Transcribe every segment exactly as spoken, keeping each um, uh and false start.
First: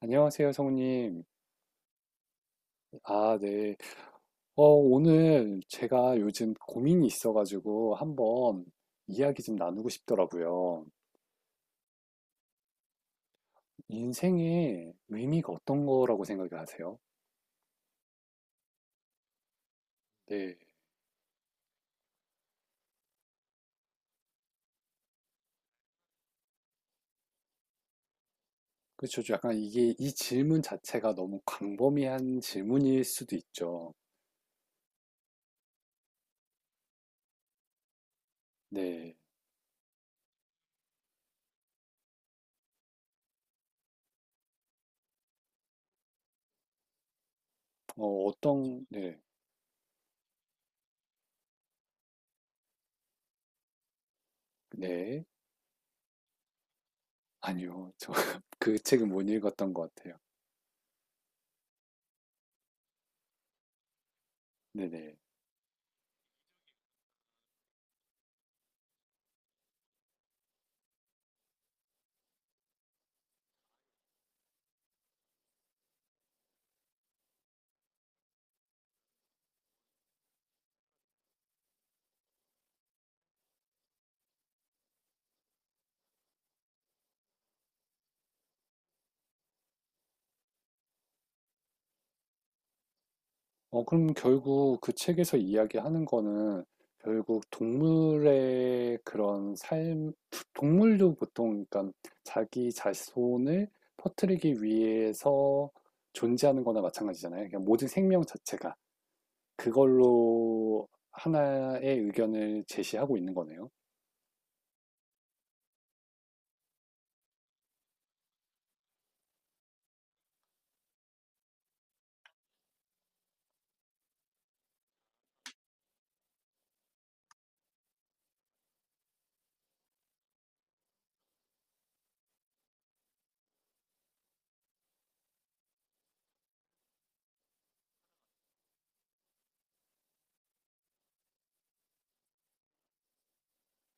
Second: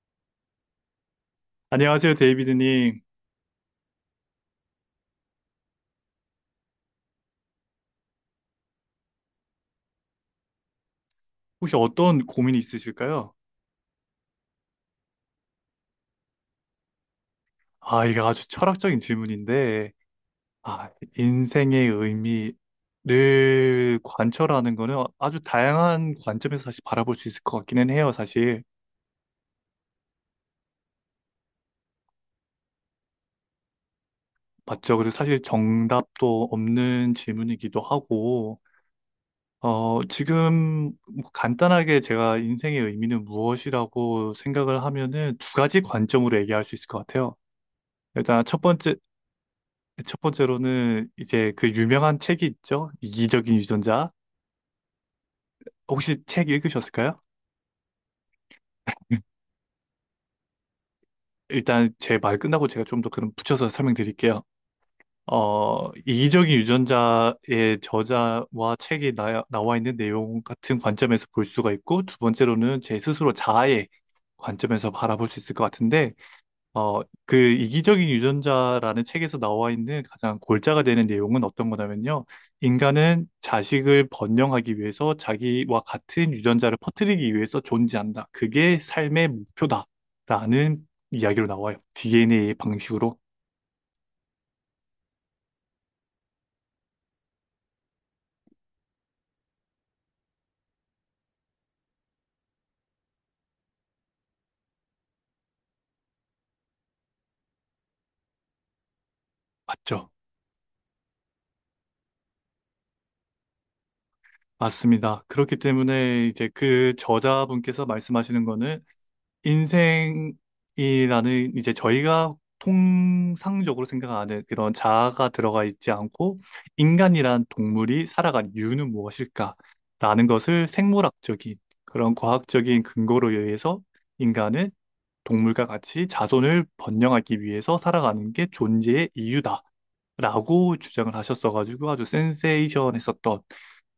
안녕하세요, 성우님. 안녕하세요, 데이비드님. 아, 네. 어, 오늘 제가 요즘 고민이 있어가지고 한번 이야기 좀 나누고 싶더라고요. 혹시 어떤 고민이 있으실까요? 인생의 의미가 어떤 거라고 생각하세요? 아, 이게 아주 철학적인 질문인데, 네. 아, 인생의 의미를 관철하는 거는 아주 다양한 관점에서 사실 바라볼 수 있을 것 같기는 해요, 사실. 그렇죠. 약간 이게 이 질문 자체가 너무 광범위한 질문일 수도 있죠. 맞죠? 그리고 사실 정답도 없는 질문이기도 하고, 네. 어, 지금 뭐 간단하게 제가 인생의 의미는 무엇이라고 생각을 하면은 두 가지 관점으로 얘기할 수 있을 것 같아요. 어, 일단 첫 어떤, 번째, 네. 첫 번째로는 이제 그 유명한 책이 있죠. 이기적인 유전자. 네. 혹시 책 읽으셨을까요? 아니요. 저 그 책은 음. 못 읽었던 것 같아요. 일단 제 말 끝나고 제가 좀 더 그럼 붙여서 설명드릴게요. 네네. 어, 이기적인 유전자의 저자와 책에 나, 나와 있는 내용 같은 관점에서 볼 수가 있고, 두 번째로는 제 스스로 자아의 관점에서 바라볼 수 있을 것 같은데, 어, 그 이기적인 유전자라는 책에서 나와 있는 가장 골자가 되는 내용은 어떤 거냐면요. 인간은 자식을 번영하기 위해서 자기와 같은 유전자를 퍼뜨리기 위해서 존재한다. 그게 삶의 목표다. 라는 이야기로 나와요. 디엔에이의 방식으로. 어, 그럼 결국 그 책에서 이야기하는 거는 결국 동물의 그런 삶, 동물도 보통 그러니까 자기 자손을 퍼뜨리기 위해서 존재하는 거나 마찬가지잖아요. 그러니까 모든 생명 자체가 맞죠? 그걸로 하나의 의견을 제시하고 있는 거네요. 맞습니다. 그렇기 때문에 이제 그 저자분께서 말씀하시는 거는 인생이라는 이제 저희가 통상적으로 생각하는 그런 자아가 들어가 있지 않고 인간이란 동물이 살아간 이유는 무엇일까라는 것을 생물학적인 그런 과학적인 근거로 의해서 인간은 동물과 같이 자손을 번영하기 위해서 살아가는 게 존재의 이유다라고 주장을 하셨어가지고 아주 센세이션했었던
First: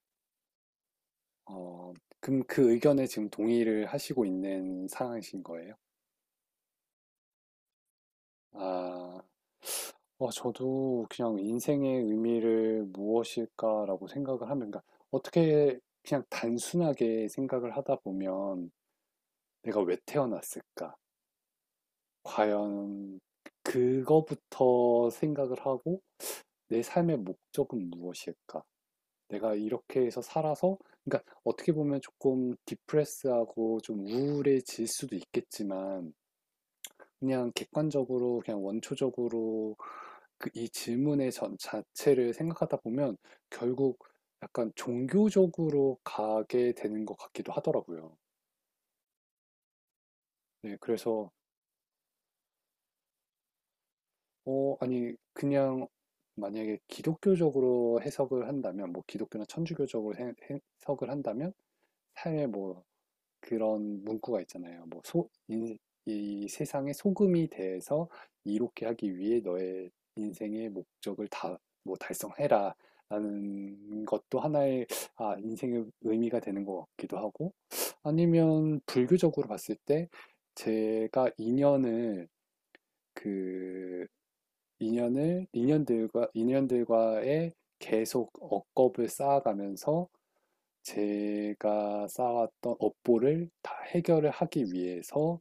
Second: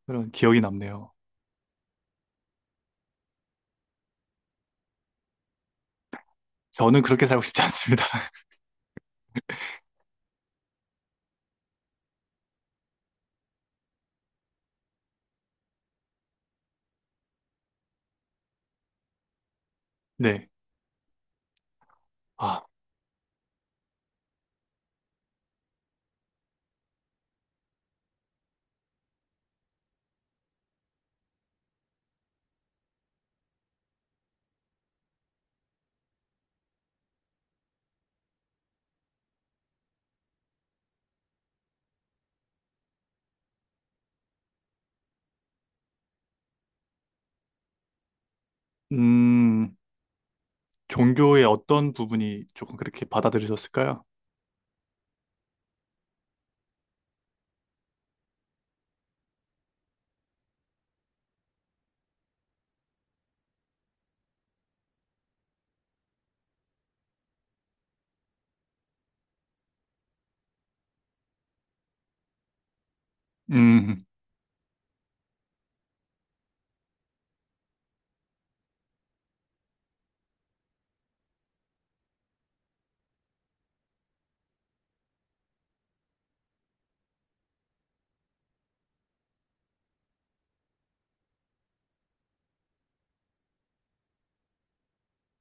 그런 기억이 남네요. 어, 그럼 그 의견에 지금 동의를 하시고 있는 상황이신 거예요? 저는 그렇게 살고 싶지 않습니다. 아, 어, 저도 그냥 인생의 의미를 무엇일까라고 생각을 하면, 그러니까 어떻게 그냥 단순하게 생각을 하다 보면 내가 왜 네. 태어났을까? 아, 과연 그거부터 생각을 하고 내 삶의 목적은 무엇일까? 내가 이렇게 해서 살아서, 그러니까 어떻게 보면 조금 디프레스하고 좀 우울해질 수도 있겠지만, 그냥 객관적으로, 그냥 원초적으로 그 이 질문의 전 자체를 생각하다 보면 결국 약간 종교적으로 가게 되는 것 같기도 하더라고요. 음. 네, 그래서, 종교의 어떤 부분이 조금 그렇게 받아들이셨을까요? 어, 아니, 그냥 만약에 기독교적으로 해석을 한다면, 뭐 기독교나 천주교적으로 해, 석을 한다면, 삶의 뭐 그런 문구가 있잖아요. 뭐 소, 인, 이 세상의 소금이 돼서 이롭게 하기 위해 너의 인생의 목적을 다, 뭐 달성해라. 음, 라는 것도 하나의, 아, 인생의 의미가 되는 것 같기도 하고, 아니면 불교적으로 봤을 때, 제가 인연을, 그, 인연을, 인연들과, 인연들과의 계속 억겁을 쌓아가면서 제가 쌓았던 업보를 다 해결을 하기 위해서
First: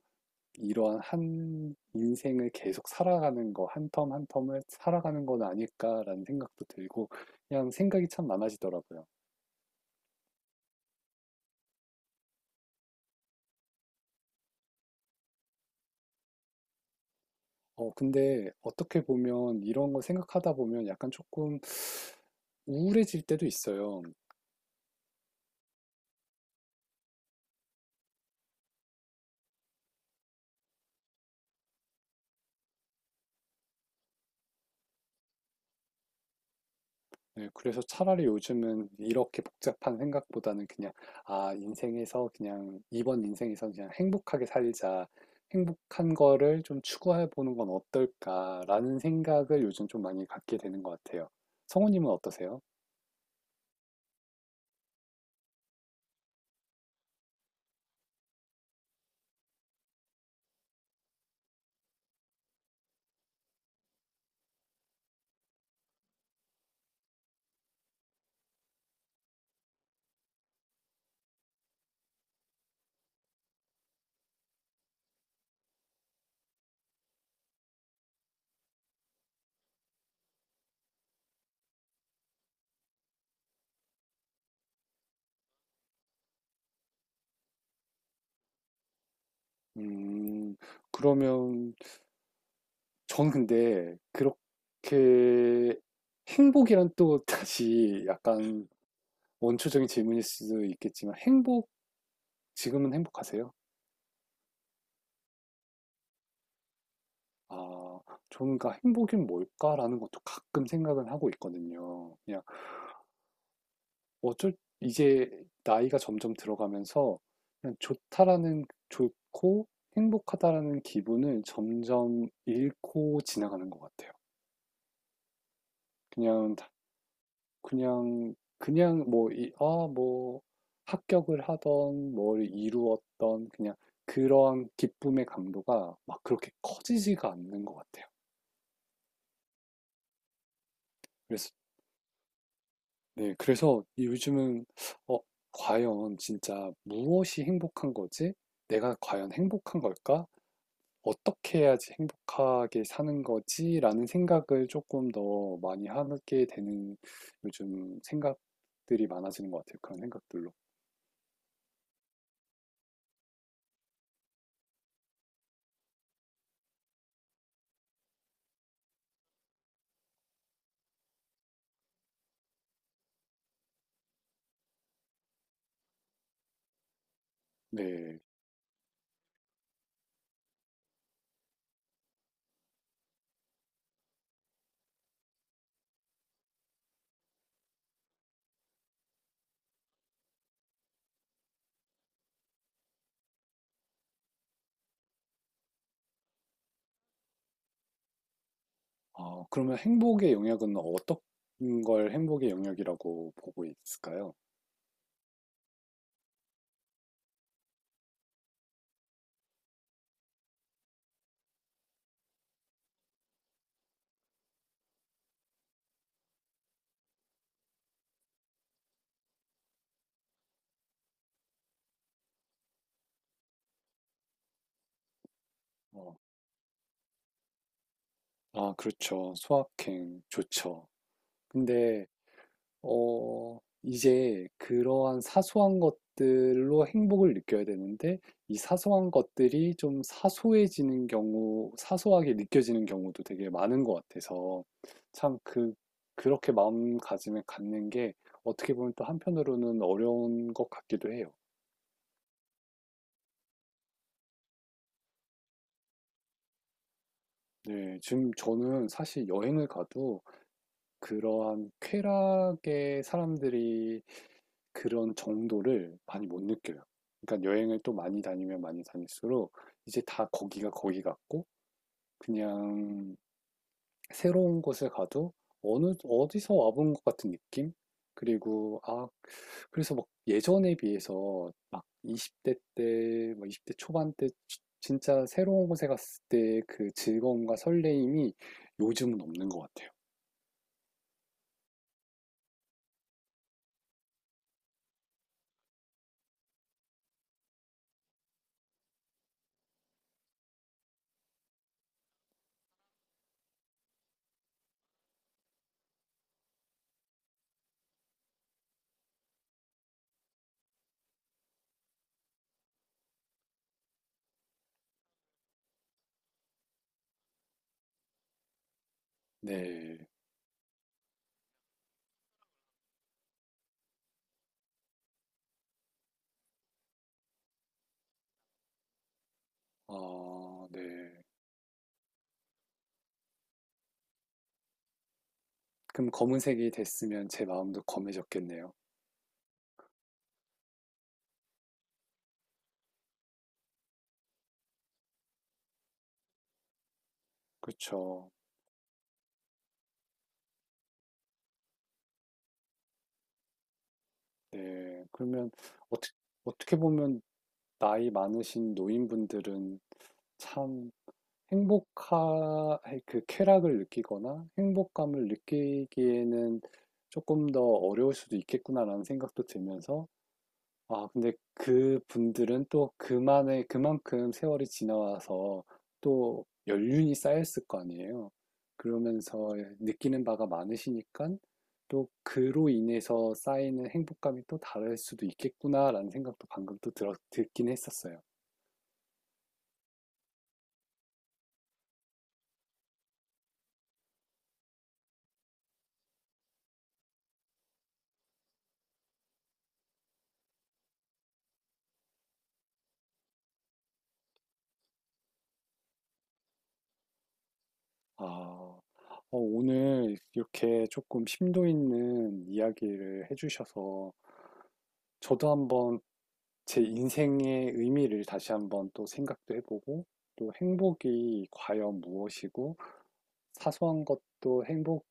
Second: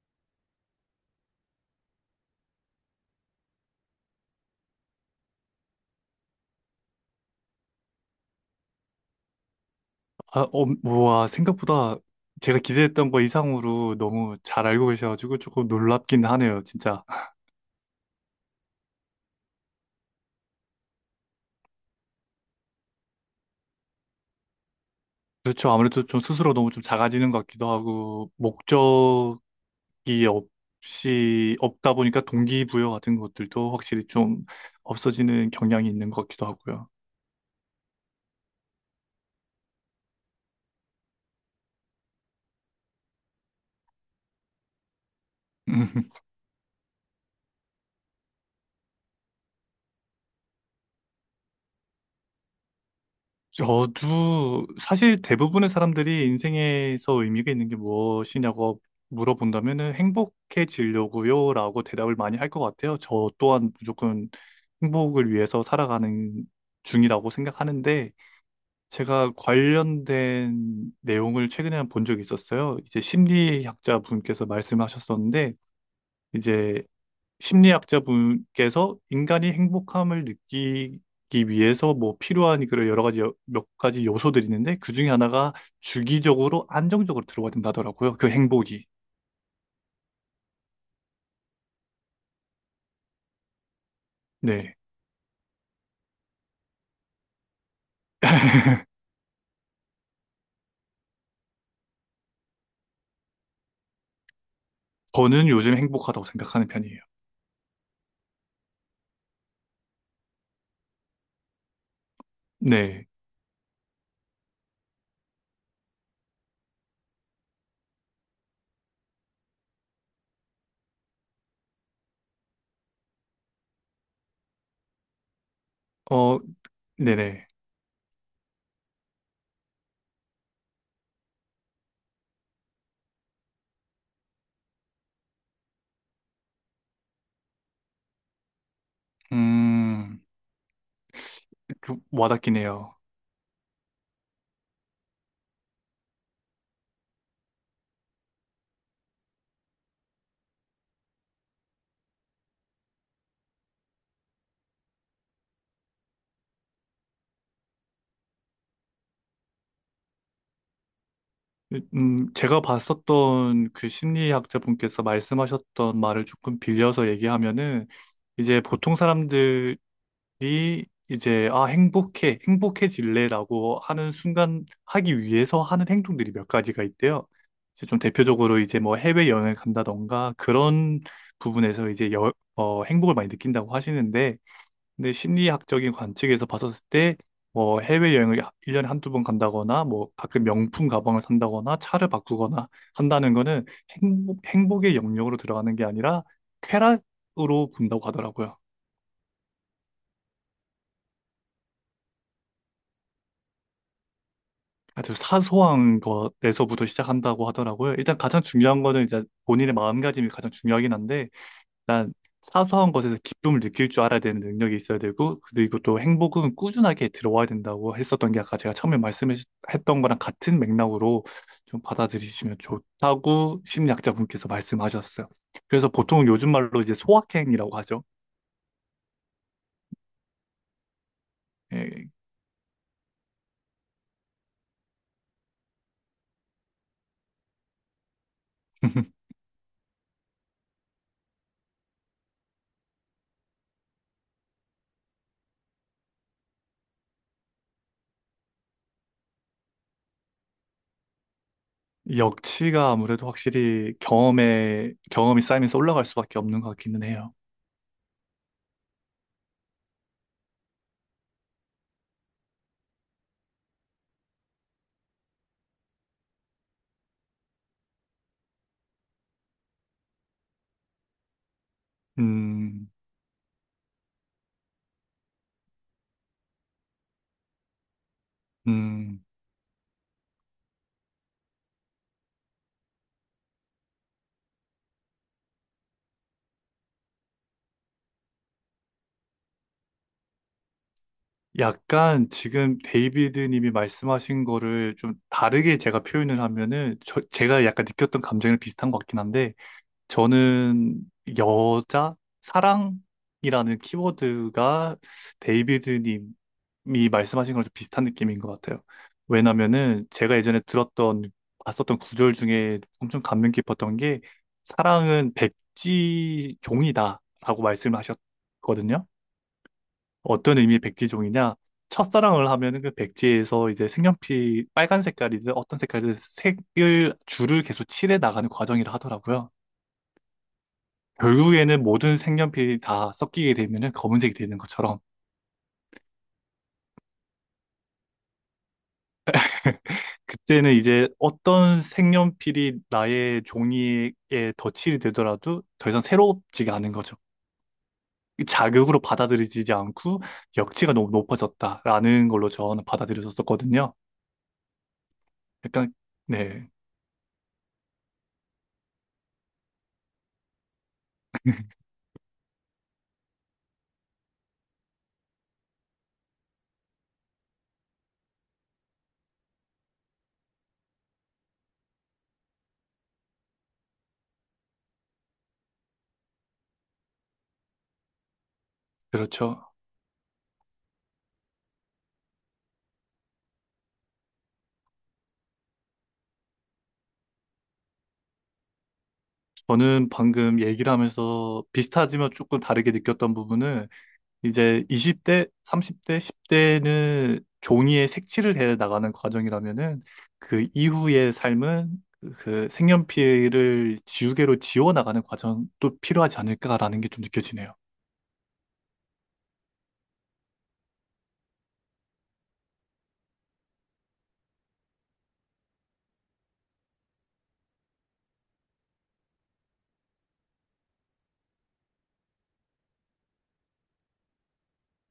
이러한 한 인생을 계속 살아가는 거, 한 텀 한 텀을 살아가는 건 아닐까라는 생각도 들고, 그냥 생각이 참 많아지더라고요. 아, 어, 와, 생각보다 제가 기대했던 거 이상으로 너무 잘 알고 계셔가지고 조금 놀랍긴 하네요, 진짜. 어, 근데 어떻게 보면 이런 거 생각하다 보면 약간 조금 우울해질 때도 있어요. 그렇죠. 아무래도 좀 스스로 너무 좀 작아지는 것 같기도 하고, 목적이 없이, 없다 보니까 동기부여 같은 것들도 확실히 좀 없어지는 경향이 있는 것 같기도 하고요. 네, 그래서 차라리 요즘은 이렇게 복잡한 생각보다는 그냥, 아, 인생에서 그냥, 이번 인생에서 그냥 행복하게 살자. 행복한 거를 좀 추구해 보는 건 어떨까라는 생각을 요즘 좀 많이 갖게 되는 것 같아요. 성우님은 어떠세요? 저도 사실 대부분의 사람들이 인생에서 의미가 있는 게 무엇이냐고 물어본다면은 행복해지려고요라고 대답을 많이 할 것 같아요. 저 또한 무조건 행복을 위해서 살아가는 중이라고 생각하는데 제가 관련된 내용을 최근에 한 본 적이 있었어요. 이제 심리학자 분께서 말씀하셨었는데 이제 심리학자분께서 인간이 행복함을 느끼기 위해서 뭐 필요한 그런 여러 가지 여- 몇 가지 요소들이 있는데 그중에 하나가 주기적으로 안정적으로 들어와야 된다더라고요. 그 행복이. 음, 그러면, 전 근데 네. 그렇게 행복이란 또 다시 약간 원초적인 질문일 수도 있겠지만, 행복, 지금은 행복하세요? 저는 요즘 행복하다고 생각하는 편이에요. 아, 저는 그러니까 '행복이 뭘까?'라는 것도 가끔 생각은 하고 있거든요. 그냥 네. 어쩔 이제 나이가 점점 들어가면서 그냥 좋다라는 좋고 행복하다라는 기분을 점점 잃고 지나가는 것 같아요. 어, 그냥 다 네네. 그냥 그냥 뭐 이 아 뭐 합격을 하던 뭘 이루었던 그냥 그러한 기쁨의 강도가 막 그렇게 커지지가 않는 것 같아요. 음, 그래서 좀 와닿기네요. 네, 그래서 요즘은 어, 과연 진짜 무엇이 행복한 거지? 내가 과연 행복한 걸까? 어떻게 해야지 행복하게 사는 거지? 라는 생각을 조금 더 많이 하게 되는 요즘 생각들이 많아지는 것 같아요. 그런 생각들로. 음, 제가 봤었던 그 심리학자분께서 말씀하셨던 말을 조금 빌려서 얘기하면은 이제 보통 사람들이 이 이제 아 행복해 행복해질래라고 하는 순간 하기 위해서 하는 행동들이 몇 가지가 있대요. 이제 좀 네. 대표적으로 이제 뭐 해외 여행을 간다던가 그런 부분에서 이제 여, 어, 행복을 많이 느낀다고 하시는데 근데 심리학적인 관측에서 봤었을 때 뭐 해외 여행을 일 년에 한두 번 간다거나 뭐 가끔 명품 가방을 산다거나 차를 바꾸거나 한다는 거는 행복, 행복의 영역으로 들어가는 게 아니라 쾌락으로 본다고 하더라고요. 아, 그러면 행복의 영역은 어떤 걸 행복의 영역이라고 보고 있을까요? 아주 사소한 것에서부터 시작한다고 하더라고요. 일단 가장 중요한 거는 이제 본인의 마음가짐이 가장 중요하긴 한데, 난 사소한 것에서 기쁨을 느낄 줄 알아야 되는 능력이 있어야 되고, 그리고 또 행복은 꾸준하게 들어와야 된다고 했었던 게 아까 제가 처음에 말씀했던 거랑 같은 맥락으로 좀 받아들이시면 좋다고 심리학자분께서 말씀하셨어요. 그래서 어, 보통 요즘 말로 이제 소확행이라고 하죠. 아, 그렇죠. 소확행 좋죠. 근데 예. 어, 이제 그러한 사소한 것들로 행복을 느껴야 되는데, 이 사소한 것들이 좀 사소해지는 경우, 사소하게 느껴지는 경우도 되게 많은 것 같아서, 참 그, 그렇게 마음가짐을 갖는 게 어떻게 보면 또 한편으로는 어려운 것 같기도 해요. 역치가 아무래도 확실히 경험에, 경험이 쌓이면서 올라갈 수밖에 없는 것 같기는 해요. 네, 지금 저는 사실 여행을 가도 그러한 쾌락에 사람들이 그런 정도를 많이 못 느껴요. 그러니까 여행을 또 많이 다니면 많이 다닐수록 이제 다 거기가 거기 같고 음, 그냥 새로운 곳에 가도 어느 어디서 와본 것 같은 느낌? 그리고 아 음, 그래서 막 예전에 비해서 막 이십 대 때, 막 이십 대 초반 때 지- 진짜 새로운 곳에 갔을 때 그 즐거움과 설레임이 요즘은 없는 것 같아요. 약간 지금 데이비드 님이 말씀하신 거를 좀 다르게 제가 표현을 하면은 저, 제가 약간 느꼈던 감정이랑 비슷한 것 같긴 한데 저는 여자, 사랑이라는 키워드가 데이비드 님이 말씀하신 거랑 좀 비슷한 느낌인 것 같아요. 왜냐면은 제가 예전에 들었던, 봤었던 구절 중에 엄청 감명 깊었던 게 사랑은 백지 종이다라고 말씀을 하셨거든요. 네. 어떤 의미의 백지종이냐? 첫사랑을 하면은 그 백지에서 이제 색연필 빨간 색깔이든 어떤 색깔이든 색을 줄을 계속 칠해 나가는 과정이라 하더라고요. 아, 네. 결국에는 모든 색연필이 다 섞이게 되면은 검은색이 되는 것처럼 그럼 검은색이 됐으면 제 마음도 검해졌겠네요. 그때는 이제 어떤 색연필이 나의 종이에 덧칠이 되더라도 더 이상 새롭지가 않은 거죠. 그죠 이 자극으로 받아들이지 않고 역치가 너무 높아졌다라는 걸로 저는 받아들였었거든요. 네. 그러면 약간 어떻 네, 어떻게 보면 나이 많으신 노인분들은 참 행복하 그 쾌락을 느끼거나 행복감을 느끼기에는 '조금 더 어려울 수도 있겠구나.'라는 생각도 들면서 아, 근데 그 분들은 또 그만의, 그만큼 세월이 지나와서 또 연륜이 쌓였을 거 아니에요. 그러면서 예, 그렇죠. 느끼는 바가 많으시니까 또 그로 인해서 쌓이는 행복감이 또 다를 수도 있겠구나라는 생각도 방금 또 들었, 듣긴 했었어요. 저는 방금 얘기를 하면서 비슷하지만 조금 다르게 느꼈던 부분은 이제 이십 대, 삼십 대, 십 대는 종이에 색칠을 해 나가는 과정이라면은 그 이후의 삶은 그 색연필을 지우개로 지워 나가는 과정도 필요하지 않을까라는 게 좀 느껴지네요. 아, 어, 오늘 이렇게 조금 심도 있는 이야기를 해주셔서 저도 한번 제 인생의 의미를 다시 한번 또 생각도 해보고, 또 행복이 과연 무엇이고, 사소한 것도 행복,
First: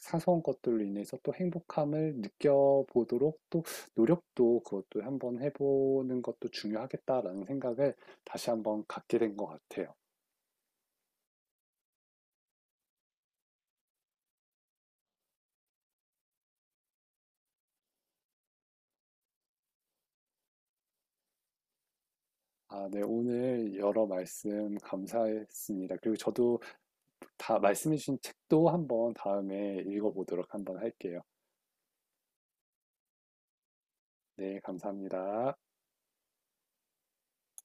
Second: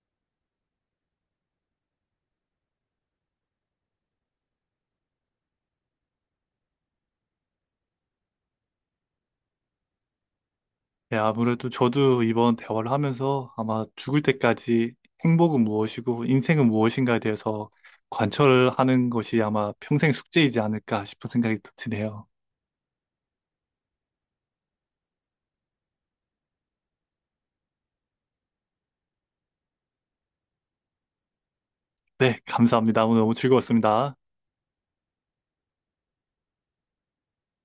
사소한 것들로 인해서 또 행복함을 느껴보도록 또 노력도 그것도 한번 해보는 것도 중요하겠다라는 생각을 다시 한번 갖게 된 것 같아요. 네, 아무래도 저도 이번 대화를 하면서 아마 죽을 때까지 행복은 무엇이고 인생은 무엇인가에 대해서 관철하는 것이 아마 평생 숙제이지 않을까 싶은 생각이 드네요. 아, 네. 오늘 여러 말씀 감사했습니다. 그리고 저도 다 말씀해주신 책도 한번 다음에 읽어보도록 한번 할게요. 네, 감사합니다. 오늘 너무 즐거웠습니다. 네, 감사합니다.